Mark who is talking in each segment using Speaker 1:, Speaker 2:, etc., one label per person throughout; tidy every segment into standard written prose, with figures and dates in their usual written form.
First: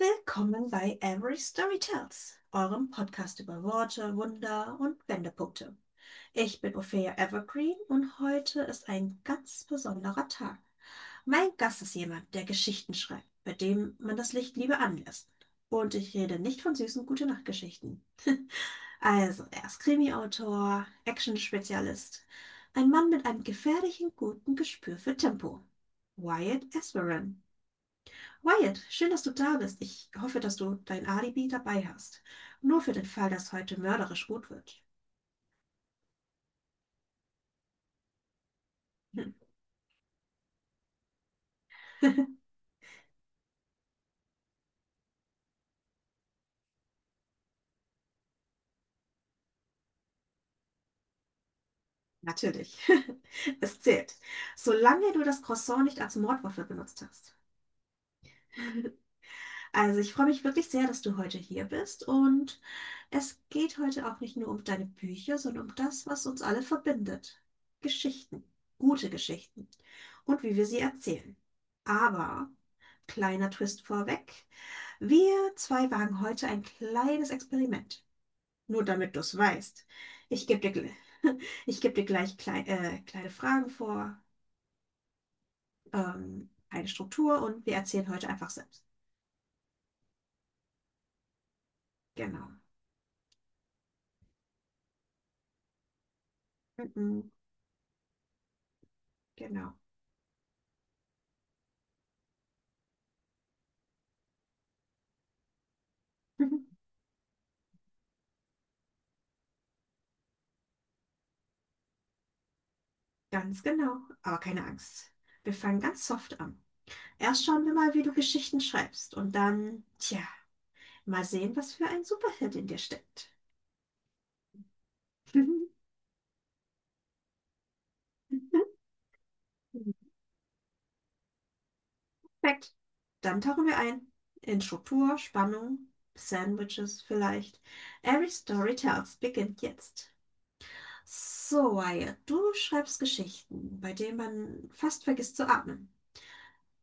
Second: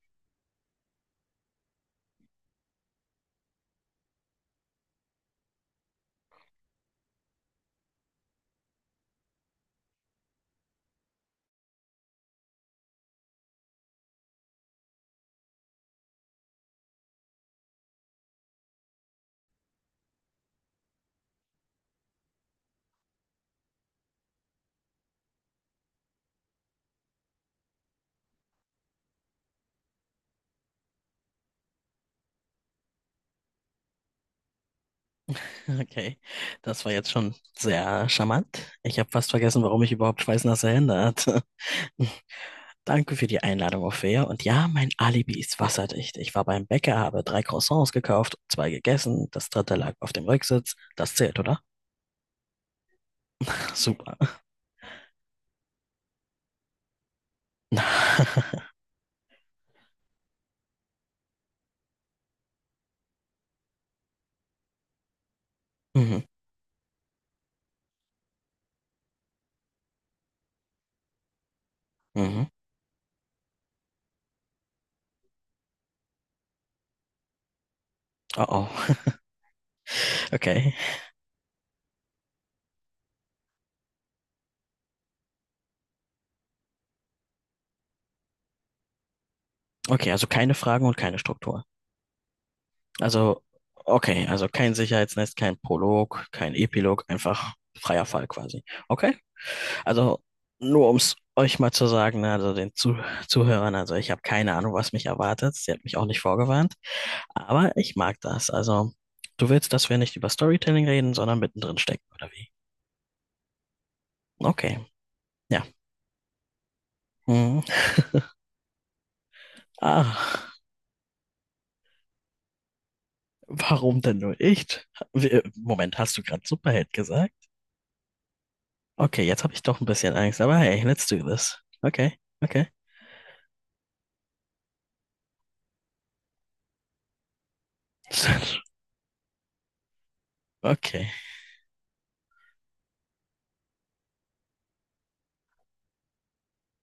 Speaker 1: Willkommen bei Every Story Tells, eurem Podcast über Worte, Wunder und Wendepunkte. Ich bin Ophelia Evergreen und heute ist ein ganz besonderer Tag. Mein Gast ist jemand, der Geschichten schreibt, bei dem man das Licht lieber anlässt. Und ich rede nicht von süßen Gute-Nacht-Geschichten. Also, er ist Krimi-Autor, Action-Spezialist, ein Mann mit einem gefährlichen guten Gespür für Tempo. Wyatt Esperen. Wyatt, schön, dass du da bist. Ich hoffe, dass du dein Alibi dabei hast. Nur für den Fall, dass heute mörderisch gut wird.
Speaker 2: Okay, das war jetzt schon sehr charmant. Ich habe
Speaker 1: Hm,
Speaker 2: fast vergessen, warum ich überhaupt schweißnasse Hände hatte. Danke für die Einladung, Ophäa. Und ja, mein Alibi ist wasserdicht. Ich war beim Bäcker, habe drei Croissants gekauft, zwei gegessen, das dritte lag auf dem Rücksitz. Das zählt, oder?
Speaker 1: natürlich. Es zählt.
Speaker 2: Super.
Speaker 1: Solange du das Croissant nicht als Mordwaffe benutzt hast. Also ich freue mich wirklich sehr, dass du heute hier bist und es geht heute auch nicht nur um deine Bücher, sondern um das,
Speaker 2: Mhm,
Speaker 1: was uns alle verbindet. Geschichten, gute Geschichten und wie wir sie erzählen.
Speaker 2: mhm.
Speaker 1: Aber, kleiner Twist vorweg, wir zwei wagen heute ein kleines Experiment.
Speaker 2: Oh,
Speaker 1: Nur
Speaker 2: oh.
Speaker 1: damit du es weißt. Ich gebe dir,
Speaker 2: Okay.
Speaker 1: gl- ich geb dir gleich kleine Fragen vor, eine Struktur und wir erzählen heute einfach selbst.
Speaker 2: Okay, also keine Fragen und keine Struktur.
Speaker 1: Genau.
Speaker 2: Also, okay, also kein Sicherheitsnetz, kein Prolog, kein Epilog,
Speaker 1: Mhm,
Speaker 2: einfach freier Fall quasi. Okay,
Speaker 1: genau.
Speaker 2: also nur um es euch mal zu sagen, ne, also den Zuhörern, also ich habe keine Ahnung, was mich erwartet. Sie hat mich auch nicht vorgewarnt, aber ich mag das. Also du willst, dass wir nicht über Storytelling reden, sondern mittendrin stecken, oder wie?
Speaker 1: Ganz genau, aber keine
Speaker 2: Okay,
Speaker 1: Angst. Wir
Speaker 2: ja.
Speaker 1: fangen ganz soft an. Erst
Speaker 2: Hm.
Speaker 1: schauen wir mal, wie du Geschichten schreibst und dann, tja,
Speaker 2: Ah,
Speaker 1: mal sehen, was für ein Superheld in dir steckt.
Speaker 2: warum denn nur nicht? Wir- Moment, hast du gerade Superheld gesagt? Okay, jetzt habe ich doch ein bisschen Angst, aber hey, let's do this. Okay, okay.
Speaker 1: Perfekt. Dann tauchen wir ein in Struktur, Spannung, Sandwiches vielleicht. Every Story Tells beginnt jetzt.
Speaker 2: Okay.
Speaker 1: So, Wyatt, du schreibst Geschichten, bei denen man fast vergisst zu atmen.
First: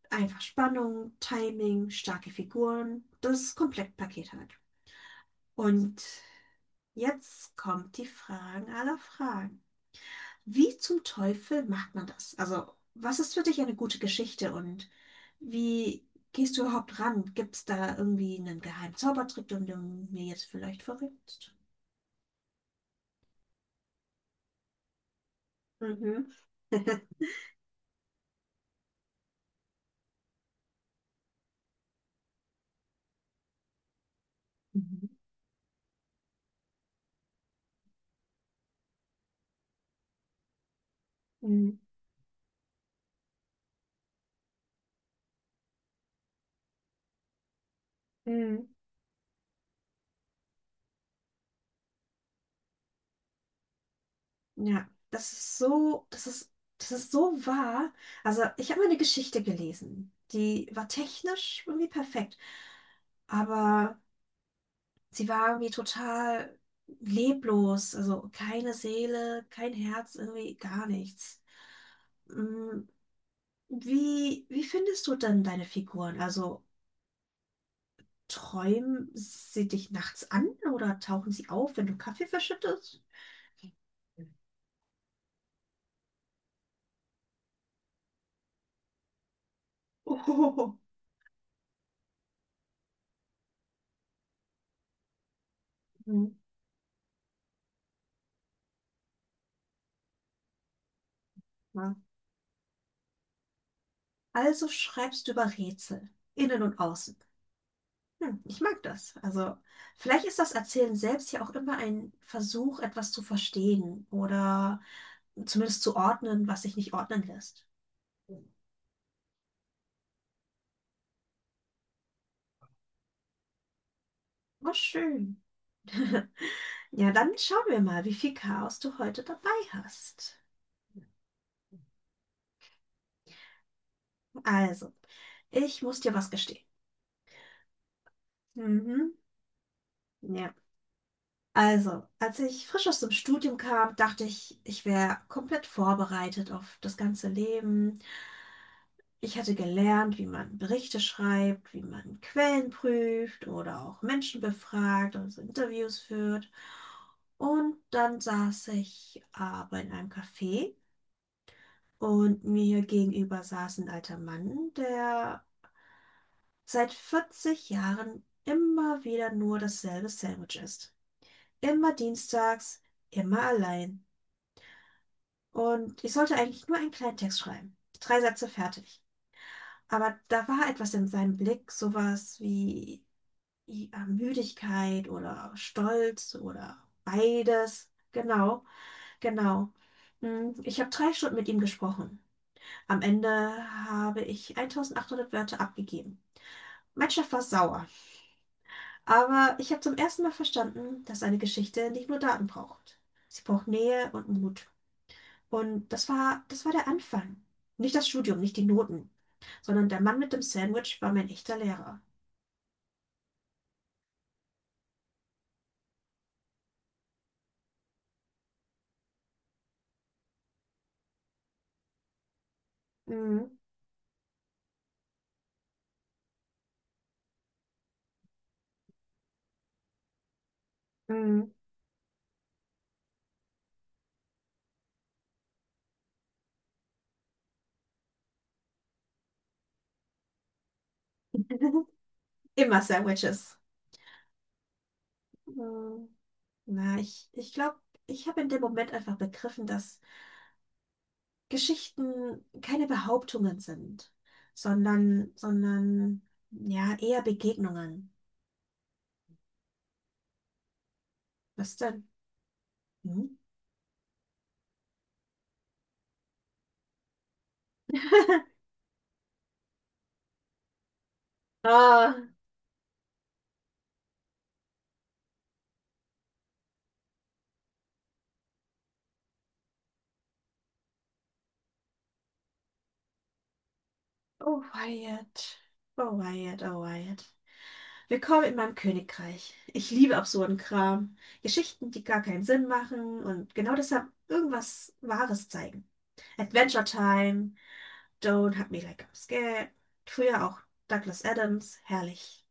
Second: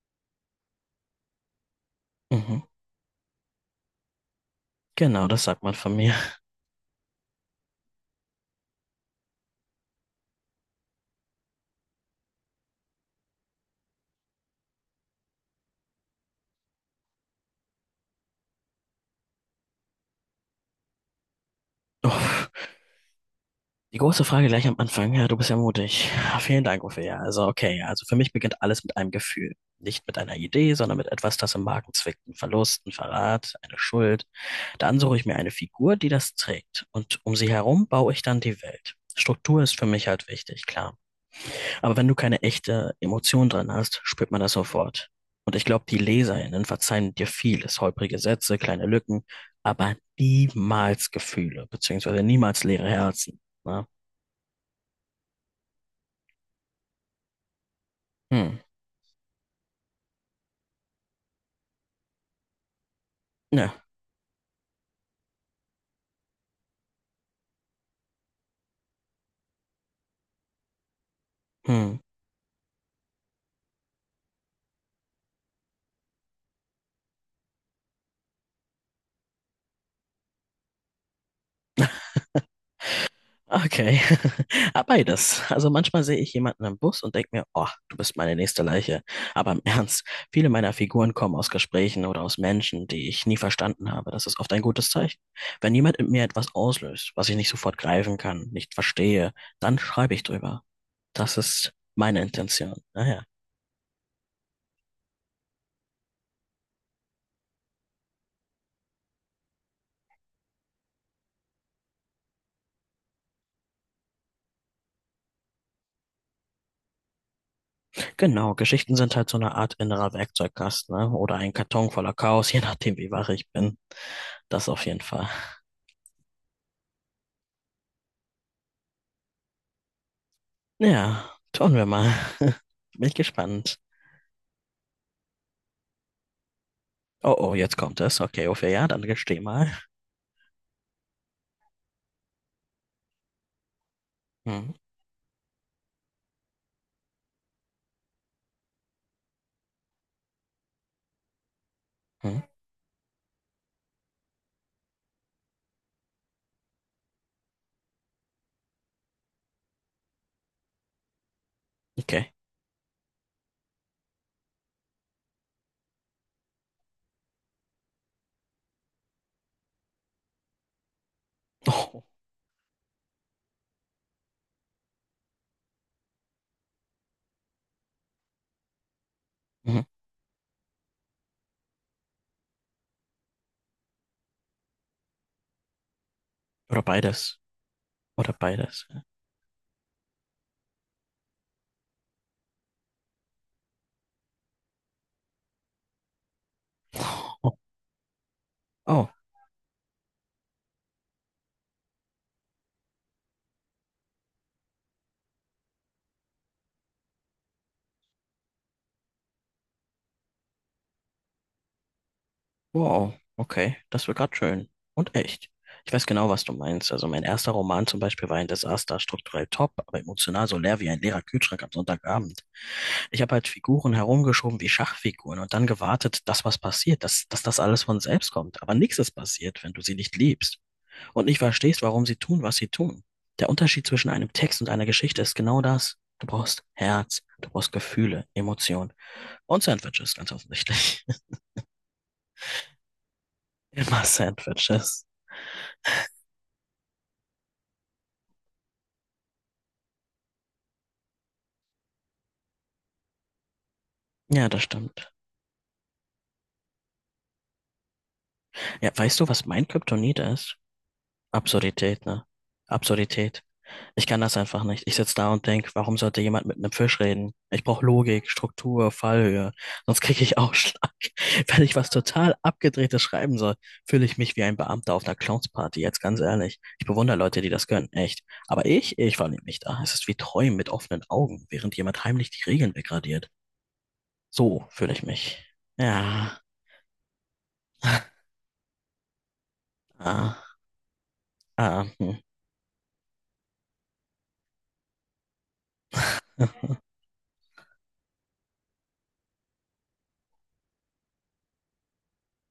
Speaker 1: Einfach Spannung, Timing, starke
Speaker 2: Mhm.
Speaker 1: Figuren, das Komplettpaket halt.
Speaker 2: Genau, das sagt man von
Speaker 1: Und
Speaker 2: mir.
Speaker 1: jetzt kommt die Fragen aller Fragen. Wie zum Teufel macht man das? Also, was ist für dich eine gute Geschichte und wie gehst du überhaupt ran? Gibt es da irgendwie einen geheimen Zaubertrick, den du mir jetzt vielleicht verrätst?
Speaker 2: Uff. Die große Frage gleich am Anfang. Ja, du bist ja mutig.
Speaker 1: Mhm.
Speaker 2: Ah, vielen Dank, Uffe. Ja, also okay. Also für mich beginnt alles mit einem Gefühl. Nicht mit einer Idee, sondern mit etwas, das im Magen zwickt. Ein Verlust, ein Verrat, eine Schuld. Dann
Speaker 1: Mhm.
Speaker 2: suche ich mir eine Figur, die das trägt. Und um sie herum baue ich dann die Welt. Struktur ist für mich halt wichtig, klar.
Speaker 1: Mhm.
Speaker 2: Aber wenn du keine echte Emotion drin hast, spürt man das sofort. Und ich glaube, die LeserInnen verzeihen dir vieles, holprige Sätze,
Speaker 1: Mhm.
Speaker 2: kleine Lücken, aber niemals Gefühle, beziehungsweise niemals leere Herzen. Ne?
Speaker 1: Ja, das ist so wahr. Also,
Speaker 2: Hm.
Speaker 1: ich habe mal eine Geschichte gelesen, die war technisch irgendwie perfekt,
Speaker 2: Ja.
Speaker 1: aber sie war irgendwie total leblos, also keine Seele, kein Herz, irgendwie gar nichts.
Speaker 2: Hm.
Speaker 1: Mm, wie findest du denn deine Figuren? Also träumen sie dich nachts an oder tauchen sie auf, wenn du Kaffee verschüttest?
Speaker 2: Okay. Ah, beides. Also manchmal sehe ich jemanden im Bus und denke mir, oh, du bist meine nächste Leiche. Aber im Ernst, viele meiner
Speaker 1: Oh.
Speaker 2: Figuren kommen aus Gesprächen oder aus Menschen, die ich nie verstanden habe. Das ist oft ein gutes Zeichen. Wenn jemand in mir
Speaker 1: Mhm.
Speaker 2: etwas auslöst, was ich nicht sofort greifen kann, nicht verstehe, dann schreibe ich drüber. Das ist
Speaker 1: Ja.
Speaker 2: meine Intention. Naja.
Speaker 1: Also schreibst du über Rätsel, innen und außen. Hm, ich mag das. Also, vielleicht ist das Erzählen selbst ja auch immer ein Versuch, etwas zu verstehen oder zumindest zu ordnen, was sich nicht ordnen lässt.
Speaker 2: Genau, Geschichten sind halt so eine Art innerer Werkzeugkasten, ne? Oder ein Karton voller Chaos, je nachdem, wie wach ich bin. Das
Speaker 1: Oh,
Speaker 2: auf jeden Fall.
Speaker 1: schön. Ja, dann schauen wir mal, wie viel Chaos du heute dabei hast.
Speaker 2: Ja, tun wir mal. Bin gespannt.
Speaker 1: Also, ich muss dir was gestehen.
Speaker 2: Oh, oh, jetzt kommt es. Okay, Ophelia, ja, dann
Speaker 1: Mhm.
Speaker 2: gesteh mal.
Speaker 1: Ja. Also, als ich frisch aus dem Studium kam, dachte ich,
Speaker 2: Hm,
Speaker 1: ich wäre komplett vorbereitet auf das ganze Leben. Ich hatte gelernt, wie man Berichte schreibt, wie man
Speaker 2: hm,
Speaker 1: Quellen prüft oder auch Menschen befragt, also Interviews führt. Und dann saß ich aber in einem Café
Speaker 2: okay.
Speaker 1: und mir gegenüber saß ein alter Mann, der seit 40 Jahren immer wieder nur dasselbe Sandwich isst. Immer
Speaker 2: Oh,
Speaker 1: dienstags, immer allein. Und ich sollte eigentlich nur einen kleinen Text schreiben. Drei Sätze fertig.
Speaker 2: mhm.
Speaker 1: Aber da war etwas in seinem Blick, sowas wie ja, Müdigkeit oder Stolz oder
Speaker 2: Oder beides.
Speaker 1: beides.
Speaker 2: Oder
Speaker 1: Genau,
Speaker 2: beides.
Speaker 1: genau. Hm, ich habe drei Stunden mit ihm gesprochen. Am Ende habe ich 1800 Wörter abgegeben. Mein Chef war
Speaker 2: Oh,
Speaker 1: sauer,
Speaker 2: oh,
Speaker 1: aber ich habe zum ersten Mal verstanden, dass eine Geschichte nicht nur Daten braucht. Sie braucht Nähe und Mut. Und das war der Anfang. Nicht das Studium, nicht die Noten, sondern der Mann mit dem Sandwich war mein echter Lehrer.
Speaker 2: wow. Okay, das wird gerade schön. Und echt. Ich weiß genau, was du meinst. Also mein erster Roman zum Beispiel war ein Desaster, strukturell top, aber emotional so leer wie ein leerer Kühlschrank am Sonntagabend. Ich habe halt
Speaker 1: Mhm.
Speaker 2: Figuren herumgeschoben wie Schachfiguren und dann gewartet, dass was passiert, dass das alles von selbst kommt. Aber nichts ist passiert, wenn du sie nicht liebst und nicht
Speaker 1: Mhm.
Speaker 2: verstehst, warum sie tun, was sie tun. Der Unterschied zwischen einem Text und einer Geschichte ist genau das. Du brauchst Herz, du brauchst Gefühle, Emotionen und Sandwiches, ganz offensichtlich.
Speaker 1: Immer Sandwiches.
Speaker 2: Immer Sandwiches.
Speaker 1: Mhm. Na, ich glaube, ich habe in dem Moment einfach begriffen, dass Geschichten keine Behauptungen sind,
Speaker 2: Ja, das stimmt.
Speaker 1: sondern ja, eher Begegnungen.
Speaker 2: Ja, weißt du, was mein Kryptonit ist?
Speaker 1: Was
Speaker 2: Absurdität,
Speaker 1: denn?
Speaker 2: ne?
Speaker 1: Hm?
Speaker 2: Absurdität. Ich kann das einfach nicht. Ich sitze da und denk, warum sollte jemand mit einem Fisch reden? Ich brauche Logik, Struktur, Fallhöhe. Sonst kriege ich Ausschlag. Wenn ich was
Speaker 1: Oh,
Speaker 2: total Abgedrehtes schreiben soll, fühle ich mich wie ein Beamter auf einer Clownsparty, jetzt ganz ehrlich. Ich bewundere Leute, die das können, echt. Aber ich verlieb mich da. Es ist wie Träumen mit offenen Augen, während jemand heimlich die Regeln degradiert.
Speaker 1: oh
Speaker 2: So fühle ich mich.
Speaker 1: Wyatt.
Speaker 2: Ja.
Speaker 1: Oh Wyatt. Willkommen in meinem Königreich. Ich liebe
Speaker 2: Ah,
Speaker 1: absurden Kram,
Speaker 2: ah,
Speaker 1: Geschichten, die
Speaker 2: hm.
Speaker 1: gar keinen Sinn machen und genau deshalb irgendwas Wahres zeigen. Adventure Time, Don't Hug Me Like I'm Scared, früher auch Douglas Adams, herrlich.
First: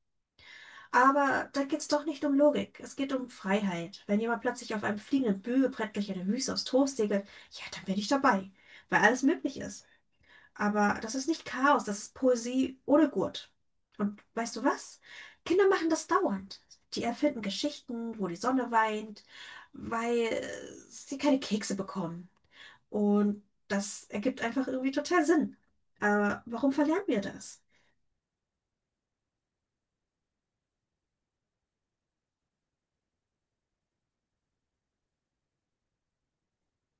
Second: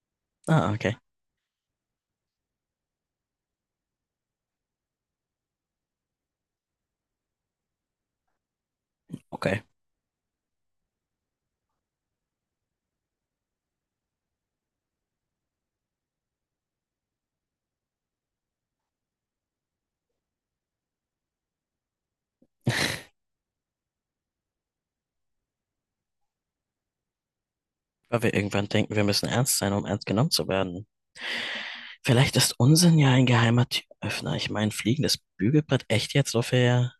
Speaker 2: Ah, okay.
Speaker 1: Aber da geht's doch nicht um Logik, es geht um Freiheit. Wenn jemand plötzlich auf einem fliegenden Bügelbrett durch eine Wüste aus Toast segelt, ja, dann bin ich dabei, weil alles möglich
Speaker 2: Okay.
Speaker 1: ist. Aber das ist nicht Chaos, das ist Poesie ohne Gurt. Und weißt du was? Kinder machen das dauernd. Die erfinden Geschichten, wo die Sonne weint, weil sie keine Kekse bekommen. Und das ergibt einfach irgendwie total Sinn. Aber warum verlernen wir das?
Speaker 2: Weil wir irgendwann denken, wir müssen ernst sein, um ernst genommen zu werden. Vielleicht ist Unsinn ja ein geheimer Türöffner. Ich meine, fliegendes Bügelbrett, echt jetzt so viel?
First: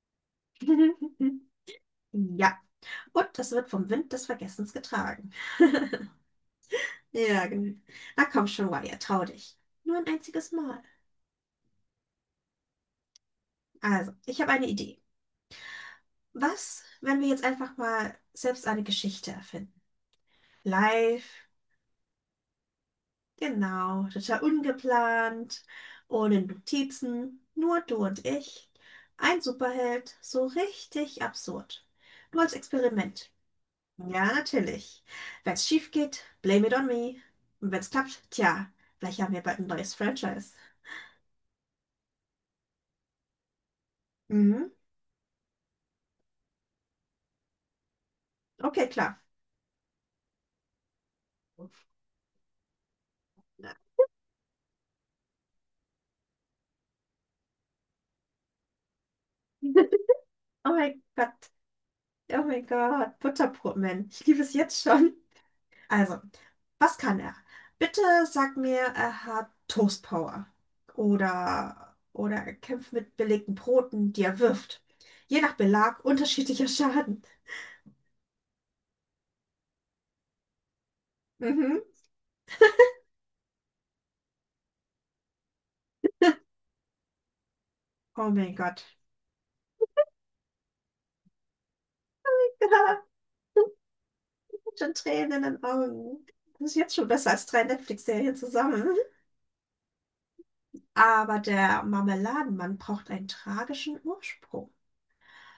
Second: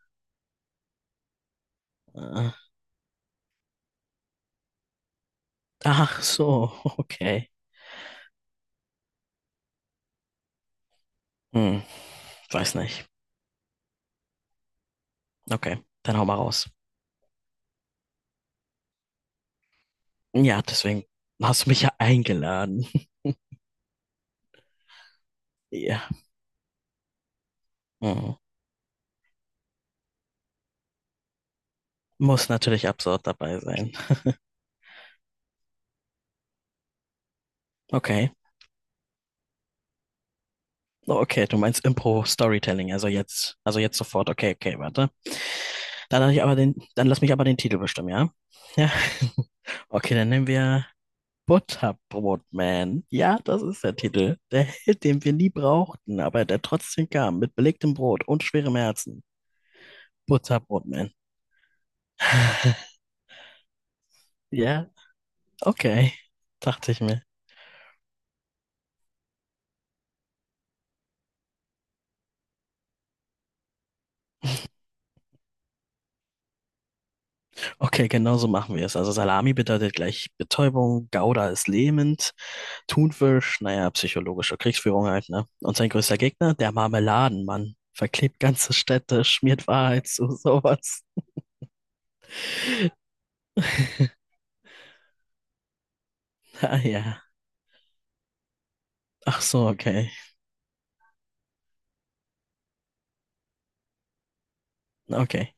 Speaker 2: Äh,
Speaker 1: Ja. Und das wird vom Wind des Vergessens getragen.
Speaker 2: ach so,
Speaker 1: Ja,
Speaker 2: okay.
Speaker 1: genau. Na komm schon, Wyatt, trau dich. Nur ein einziges Mal.
Speaker 2: Hm, weiß nicht.
Speaker 1: Also, ich habe eine Idee.
Speaker 2: Okay, dann hau mal raus.
Speaker 1: Was, wenn wir jetzt einfach mal selbst eine Geschichte erfinden?
Speaker 2: Ja, deswegen
Speaker 1: Live,
Speaker 2: hast du mich ja eingeladen.
Speaker 1: genau, total ungeplant,
Speaker 2: Ja,
Speaker 1: ohne Notizen, nur du und
Speaker 2: hm.
Speaker 1: ich. Ein Superheld, so richtig absurd. Nur
Speaker 2: Muss
Speaker 1: als
Speaker 2: natürlich absurd
Speaker 1: Experiment.
Speaker 2: dabei sein.
Speaker 1: Ja, natürlich. Wenn's schief geht, blame it on me. Und wenn's klappt,
Speaker 2: Okay.
Speaker 1: tja, vielleicht haben wir bald ein neues Franchise.
Speaker 2: Oh, okay, du meinst Impro-Storytelling, also jetzt sofort. Okay,
Speaker 1: Mhm,
Speaker 2: okay, warte. Dann lass ich aber den, dann lass mich aber den Titel bestimmen, ja?
Speaker 1: okay,
Speaker 2: Ja.
Speaker 1: klar.
Speaker 2: Okay, dann nehmen wir Butterbrotman. Ja, das ist der Titel. Der Held, den wir nie brauchten, aber der trotzdem kam, mit belegtem Brot und schwerem Herzen.
Speaker 1: Oh mein
Speaker 2: Butterbrotman.
Speaker 1: Gott, oh mein Gott, Butterbrotman. Ich liebe es jetzt
Speaker 2: Ja,
Speaker 1: schon.
Speaker 2: okay.
Speaker 1: Also,
Speaker 2: Dachte
Speaker 1: was
Speaker 2: ich
Speaker 1: kann
Speaker 2: mir.
Speaker 1: er? Bitte sag mir, er hat Toastpower oder er kämpft mit belegten Broten, die er wirft. Je nach Belag unterschiedlicher Schaden.
Speaker 2: Okay, genau so machen wir es. Also Salami bedeutet gleich Betäubung, Gouda ist
Speaker 1: Mhm.
Speaker 2: lähmend, Thunfisch, naja, psychologische Kriegsführung halt, ne? Und sein größter Gegner, der Marmeladenmann,
Speaker 1: Oh
Speaker 2: verklebt
Speaker 1: mein
Speaker 2: ganze
Speaker 1: Gott.
Speaker 2: Städte, schmiert Wahrheit zu sowas.
Speaker 1: Schon Tränen in den Augen. Das ist
Speaker 2: Ah
Speaker 1: jetzt schon
Speaker 2: ja.
Speaker 1: besser als drei Netflix-Serien zusammen.
Speaker 2: Ach so, okay.
Speaker 1: Aber der Marmeladenmann braucht einen tragischen Ursprung.
Speaker 2: Okay.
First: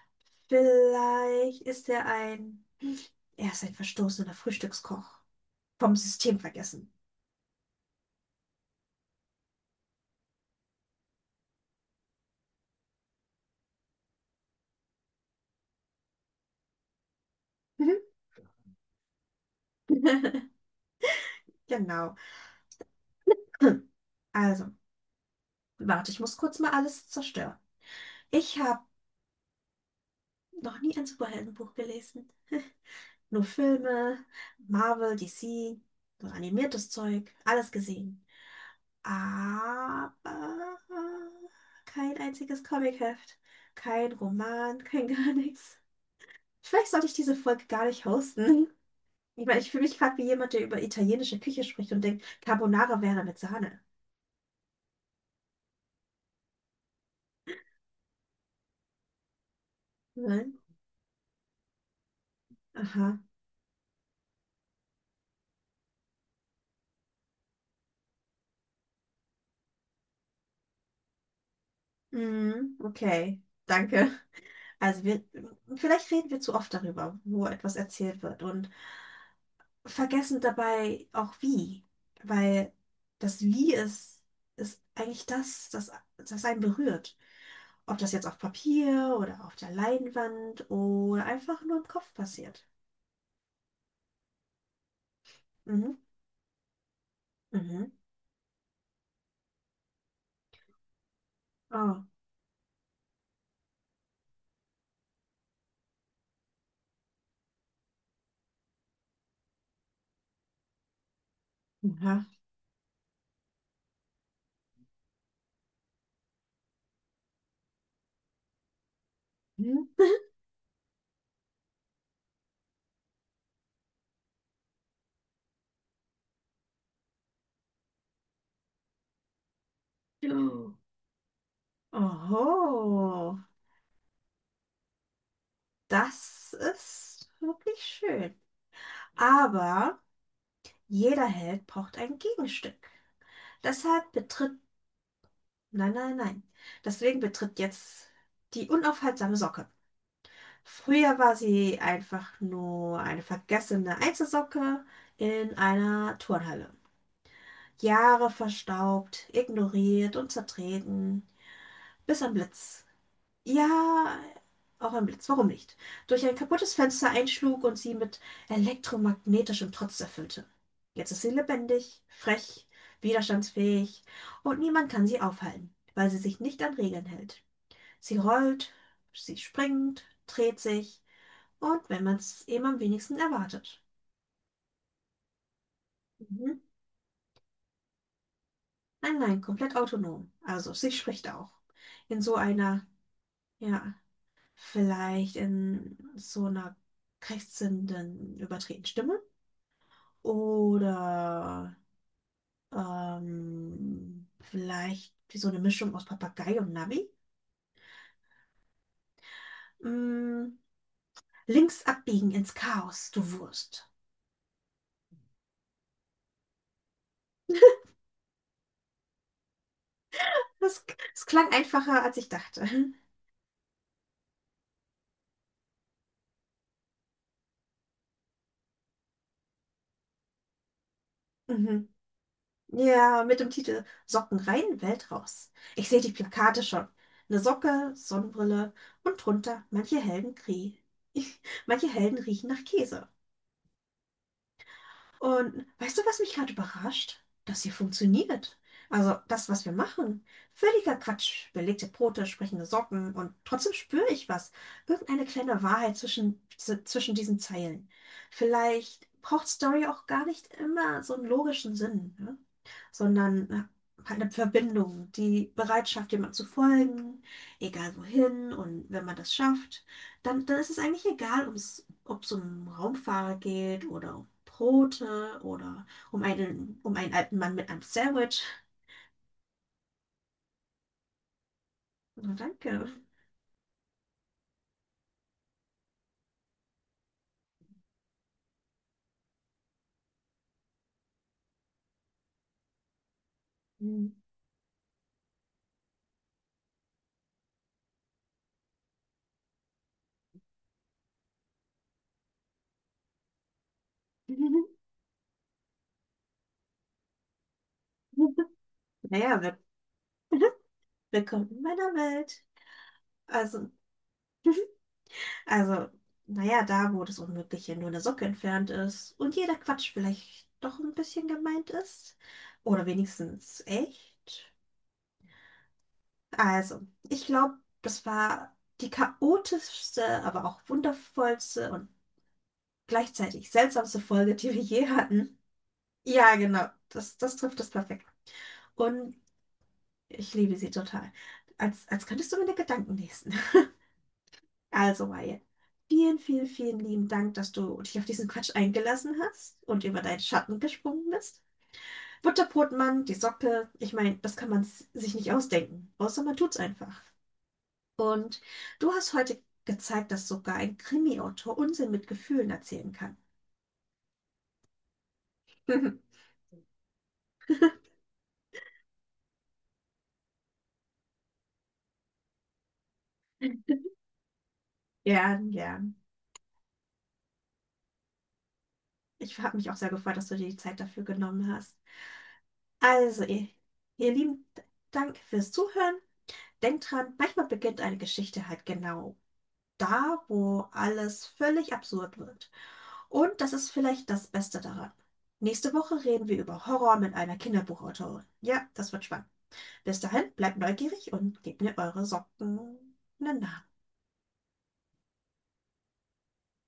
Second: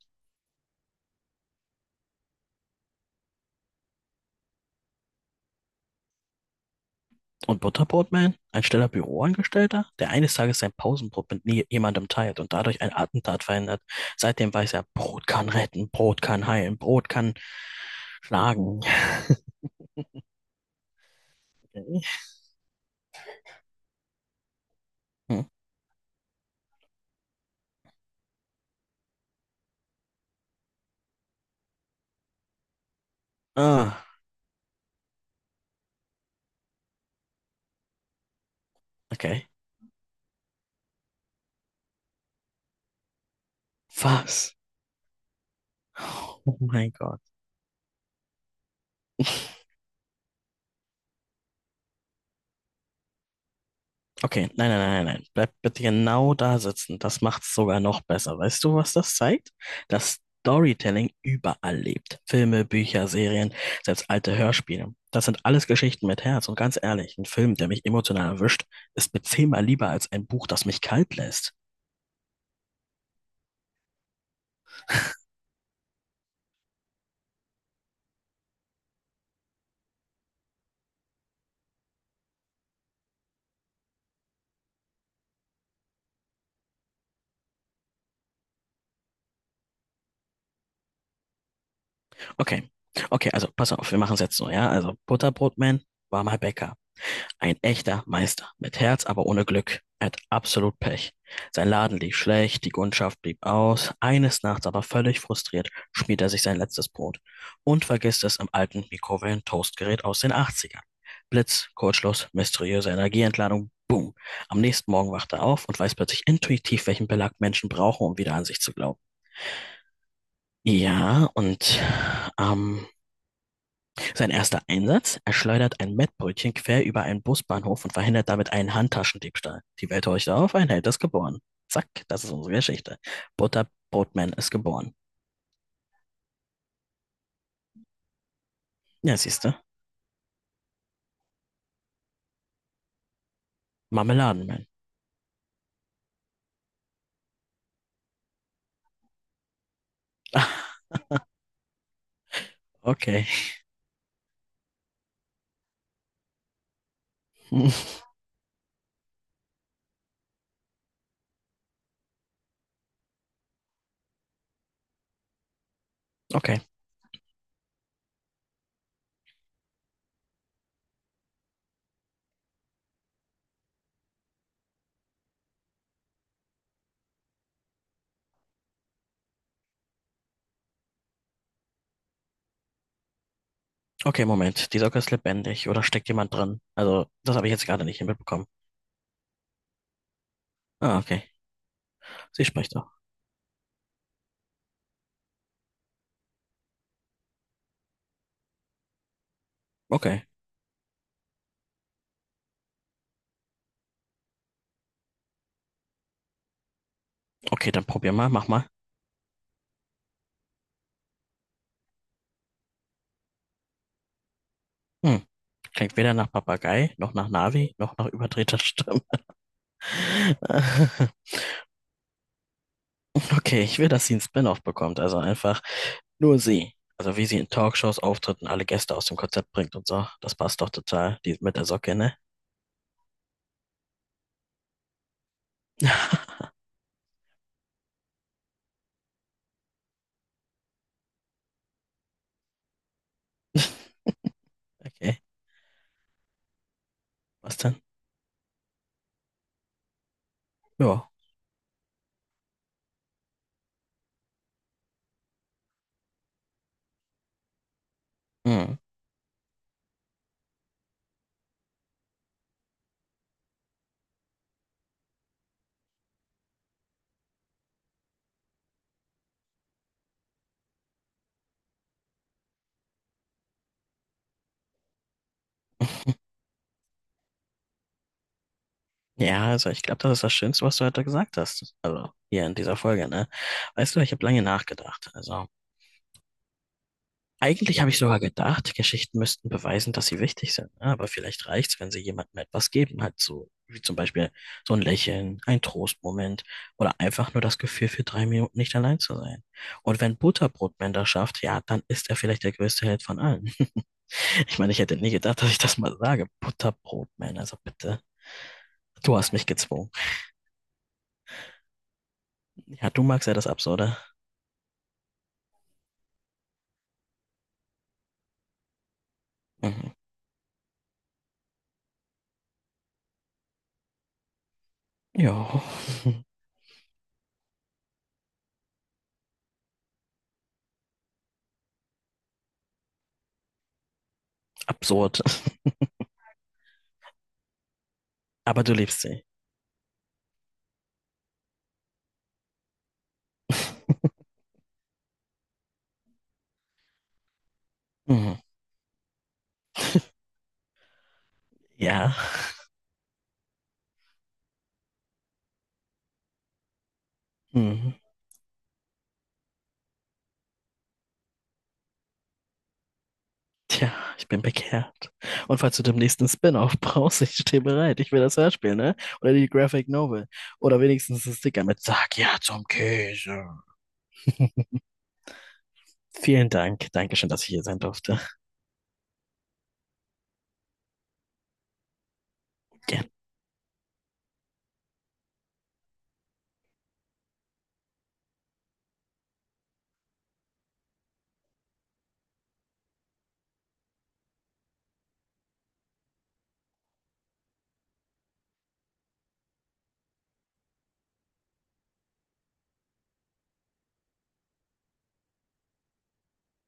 Speaker 1: Vielleicht ist er ein... Er ist ein verstoßener Frühstückskoch. Vom System vergessen.
Speaker 2: Und Butterbrotman, ein stiller Büroangestellter, der eines Tages sein Pausenbrot mit nie jemandem teilt und dadurch ein Attentat verhindert. Seitdem weiß er, Brot kann retten, Brot kann heilen, Brot kann
Speaker 1: Mhm.
Speaker 2: schlagen.
Speaker 1: Genau. Hm, also,
Speaker 2: Hm.
Speaker 1: warte, ich muss kurz mal alles zerstören. Ich habe noch nie ein Superheldenbuch gelesen. Nur
Speaker 2: Ah,
Speaker 1: Filme, Marvel, DC, so animiertes Zeug, alles gesehen.
Speaker 2: okay.
Speaker 1: Aber kein einziges Comicheft, kein
Speaker 2: Was?
Speaker 1: Roman, kein gar nichts.
Speaker 2: Oh
Speaker 1: Vielleicht
Speaker 2: mein
Speaker 1: sollte ich
Speaker 2: Gott.
Speaker 1: diese Folge gar nicht hosten. Ich meine, ich fühle mich gerade wie jemand, der über italienische Küche spricht und denkt, Carbonara wäre mit Sahne.
Speaker 2: Okay, nein, nein, nein, nein, nein. Bleib bitte genau da sitzen. Das macht's sogar noch besser. Weißt du, was das zeigt? Dass
Speaker 1: Nein?
Speaker 2: Storytelling überall lebt. Filme, Bücher,
Speaker 1: Aha.
Speaker 2: Serien, selbst alte Hörspiele. Das sind alles Geschichten mit Herz. Und ganz ehrlich, ein Film, der mich emotional erwischt, ist mir zehnmal lieber als ein Buch, das mich kalt lässt.
Speaker 1: Mhm, okay. Danke. Also wir, vielleicht reden wir zu oft darüber, wo etwas erzählt wird und vergessen dabei auch wie, weil das Wie ist, ist eigentlich das einen berührt. Ob das jetzt auf Papier oder auf der Leinwand oder einfach nur im Kopf passiert.
Speaker 2: Okay, okay, also pass auf, wir machen es jetzt so, ja? Also Butterbrotman,
Speaker 1: Mhm.
Speaker 2: warmer Bäcker. Ein
Speaker 1: Mhm.
Speaker 2: echter Meister. Mit Herz, aber ohne Glück. Er hat absolut Pech. Sein Laden
Speaker 1: Oh.
Speaker 2: lief schlecht, die Kundschaft blieb aus. Eines Nachts aber völlig frustriert schmiert er sich sein letztes Brot und vergisst es im alten Mikrowellen-Toastgerät aus den 80ern. Blitz,
Speaker 1: Ja.
Speaker 2: Kurzschluss, mysteriöse Energieentladung, boom. Am nächsten Morgen wacht er auf und weiß plötzlich intuitiv, welchen Belag Menschen brauchen, um wieder an sich zu glauben.
Speaker 1: Hm.
Speaker 2: Ja, und am sein erster Einsatz? Er schleudert ein Mettbrötchen quer über einen Busbahnhof und verhindert damit einen Handtaschendiebstahl. Die Welt horcht auf, ein Held ist geboren. Zack, das ist unsere Geschichte.
Speaker 1: Oho,
Speaker 2: Butterbrotman ist geboren.
Speaker 1: das ist wirklich schön.
Speaker 2: Ja, siehste.
Speaker 1: Aber jeder Held braucht ein Gegenstück. Deshalb betritt,
Speaker 2: Marmeladenman.
Speaker 1: nein, nein, nein. Deswegen betritt jetzt die unaufhaltsame Socke.
Speaker 2: Ah,
Speaker 1: Früher war sie einfach nur eine
Speaker 2: okay.
Speaker 1: vergessene Einzelsocke in einer Turnhalle.
Speaker 2: Hm,
Speaker 1: Jahre verstaubt, ignoriert und zertreten, bis ein Blitz ja, auch ein Blitz, warum nicht? Durch ein
Speaker 2: okay.
Speaker 1: kaputtes Fenster einschlug und sie mit elektromagnetischem Trotz erfüllte. Jetzt ist sie lebendig, frech, widerstandsfähig und niemand kann sie aufhalten, weil sie sich nicht an Regeln hält. Sie rollt, sie springt, dreht sich und wenn man es eben am wenigsten erwartet.
Speaker 2: Okay, Moment. Die Socke ist lebendig oder steckt jemand
Speaker 1: Mhm.
Speaker 2: drin? Also, das habe ich jetzt gerade nicht mitbekommen.
Speaker 1: Nein, nein, komplett autonom. Also, sie
Speaker 2: Ah,
Speaker 1: spricht
Speaker 2: okay.
Speaker 1: auch. In so
Speaker 2: Sie spricht
Speaker 1: einer,
Speaker 2: doch.
Speaker 1: ja. Vielleicht in so einer krächzenden, überdrehten Stimme
Speaker 2: Okay.
Speaker 1: oder vielleicht wie so eine Mischung aus Papagei und Navi.
Speaker 2: Okay, dann probier mal, mach mal.
Speaker 1: Mm, links abbiegen ins Chaos, du Wurst.
Speaker 2: Hm. Klingt weder nach Papagei, noch nach Navi, noch nach überdrehter Stimme.
Speaker 1: Das, das klang einfacher, als ich dachte.
Speaker 2: Okay, ich will, dass sie einen Spin-off bekommt, also einfach nur sie. Also wie sie in Talkshows auftritt und alle Gäste aus dem Konzept bringt und so. Das passt doch total, die mit der
Speaker 1: Mhm.
Speaker 2: Socke, ne?
Speaker 1: Ja, mit dem Titel Socken rein, Welt raus. Ich sehe die Plakate schon. Eine Socke, Sonnenbrille und drunter manche manche Helden riechen nach Käse.
Speaker 2: Okay,
Speaker 1: Und weißt du, was mich gerade überrascht?
Speaker 2: was
Speaker 1: Das hier
Speaker 2: denn?
Speaker 1: funktioniert. Also das, was wir machen. Völliger
Speaker 2: Ja.
Speaker 1: Quatsch. Belegte Brote, sprechende Socken und trotzdem spüre ich was. Irgendeine kleine Wahrheit zwischen diesen Zeilen.
Speaker 2: Hm.
Speaker 1: Vielleicht braucht Story auch gar nicht immer so einen logischen Sinn, ne? Sondern halt eine Verbindung, die Bereitschaft, jemand zu folgen, egal wohin. Und wenn man das schafft, dann ist es eigentlich egal, ob es um Raumfahrer geht oder um Brote oder um um einen alten Mann mit einem Sandwich.
Speaker 2: Ja, also ich glaube, das ist das Schönste, was du heute gesagt hast. Also
Speaker 1: Na,
Speaker 2: hier in dieser
Speaker 1: danke.
Speaker 2: Folge, ne? Weißt du, ich habe lange nachgedacht. Also. Eigentlich habe ich sogar gedacht, Geschichten müssten beweisen, dass sie wichtig sind, ne? Aber vielleicht reicht's, wenn sie jemandem etwas geben, halt so, wie zum Beispiel so ein Lächeln, ein Trostmoment oder einfach nur das Gefühl, für drei Minuten nicht allein zu sein. Und wenn Butterbrotman das schafft, ja, dann ist er vielleicht der größte Held von allen. Ich
Speaker 1: Mhm.
Speaker 2: meine, ich hätte nie gedacht, dass ich das mal sage. Butterbrotman, also bitte. Du hast
Speaker 1: Naja,
Speaker 2: mich
Speaker 1: wir-
Speaker 2: gezwungen.
Speaker 1: willkommen in meiner Welt.
Speaker 2: Ja, du magst ja das
Speaker 1: Also.
Speaker 2: Absurde.
Speaker 1: Also, naja, da, wo das Unmögliche nur eine Socke entfernt ist und jeder
Speaker 2: Mhm.
Speaker 1: Quatsch vielleicht doch ein bisschen gemeint ist. Oder wenigstens echt.
Speaker 2: Ja,
Speaker 1: Also, ich glaube, das war die chaotischste, aber auch wundervollste und gleichzeitig seltsamste Folge, die wir je
Speaker 2: absurd.
Speaker 1: hatten. Ja, genau, das trifft es perfekt.
Speaker 2: Aber du liebst
Speaker 1: Und
Speaker 2: sie.
Speaker 1: ich liebe sie total. Als könntest du meine Gedanken lesen. Also, Wyatt, vielen, vielen lieben Dank, dass du dich auf diesen
Speaker 2: Mhm.
Speaker 1: Quatsch eingelassen hast und über deinen Schatten gesprungen bist.
Speaker 2: Ja.
Speaker 1: Butterbrotmann, die Socke, ich meine, das kann man sich nicht ausdenken, außer man tut's einfach.
Speaker 2: Mhm.
Speaker 1: Und du hast heute gezeigt, dass sogar ein Krimi-Autor Unsinn mit Gefühlen erzählen kann.
Speaker 2: Tja, ich bin bekehrt. Und falls du demnächst einen Spin-off brauchst, ich stehe bereit. Ich will das Hörspiel, ne? Oder die Graphic Novel. Oder wenigstens ein Sticker mit Sag ja zum Käse.
Speaker 1: Gern, gern.
Speaker 2: Vielen Dank. Dankeschön, dass ich hier sein durfte.
Speaker 1: Ich habe mich auch sehr gefreut, dass du dir die Zeit dafür genommen hast.
Speaker 2: Gerne.
Speaker 1: Also, ihr Lieben, Dank fürs Zuhören. Denkt dran, manchmal beginnt eine Geschichte halt genau da, wo alles völlig absurd wird. Und das ist vielleicht das Beste daran. Nächste Woche reden wir über Horror mit einer Kinderbuchautorin. Ja, das wird spannend. Bis dahin, bleibt neugierig und gebt mir eure Socken. Na, na.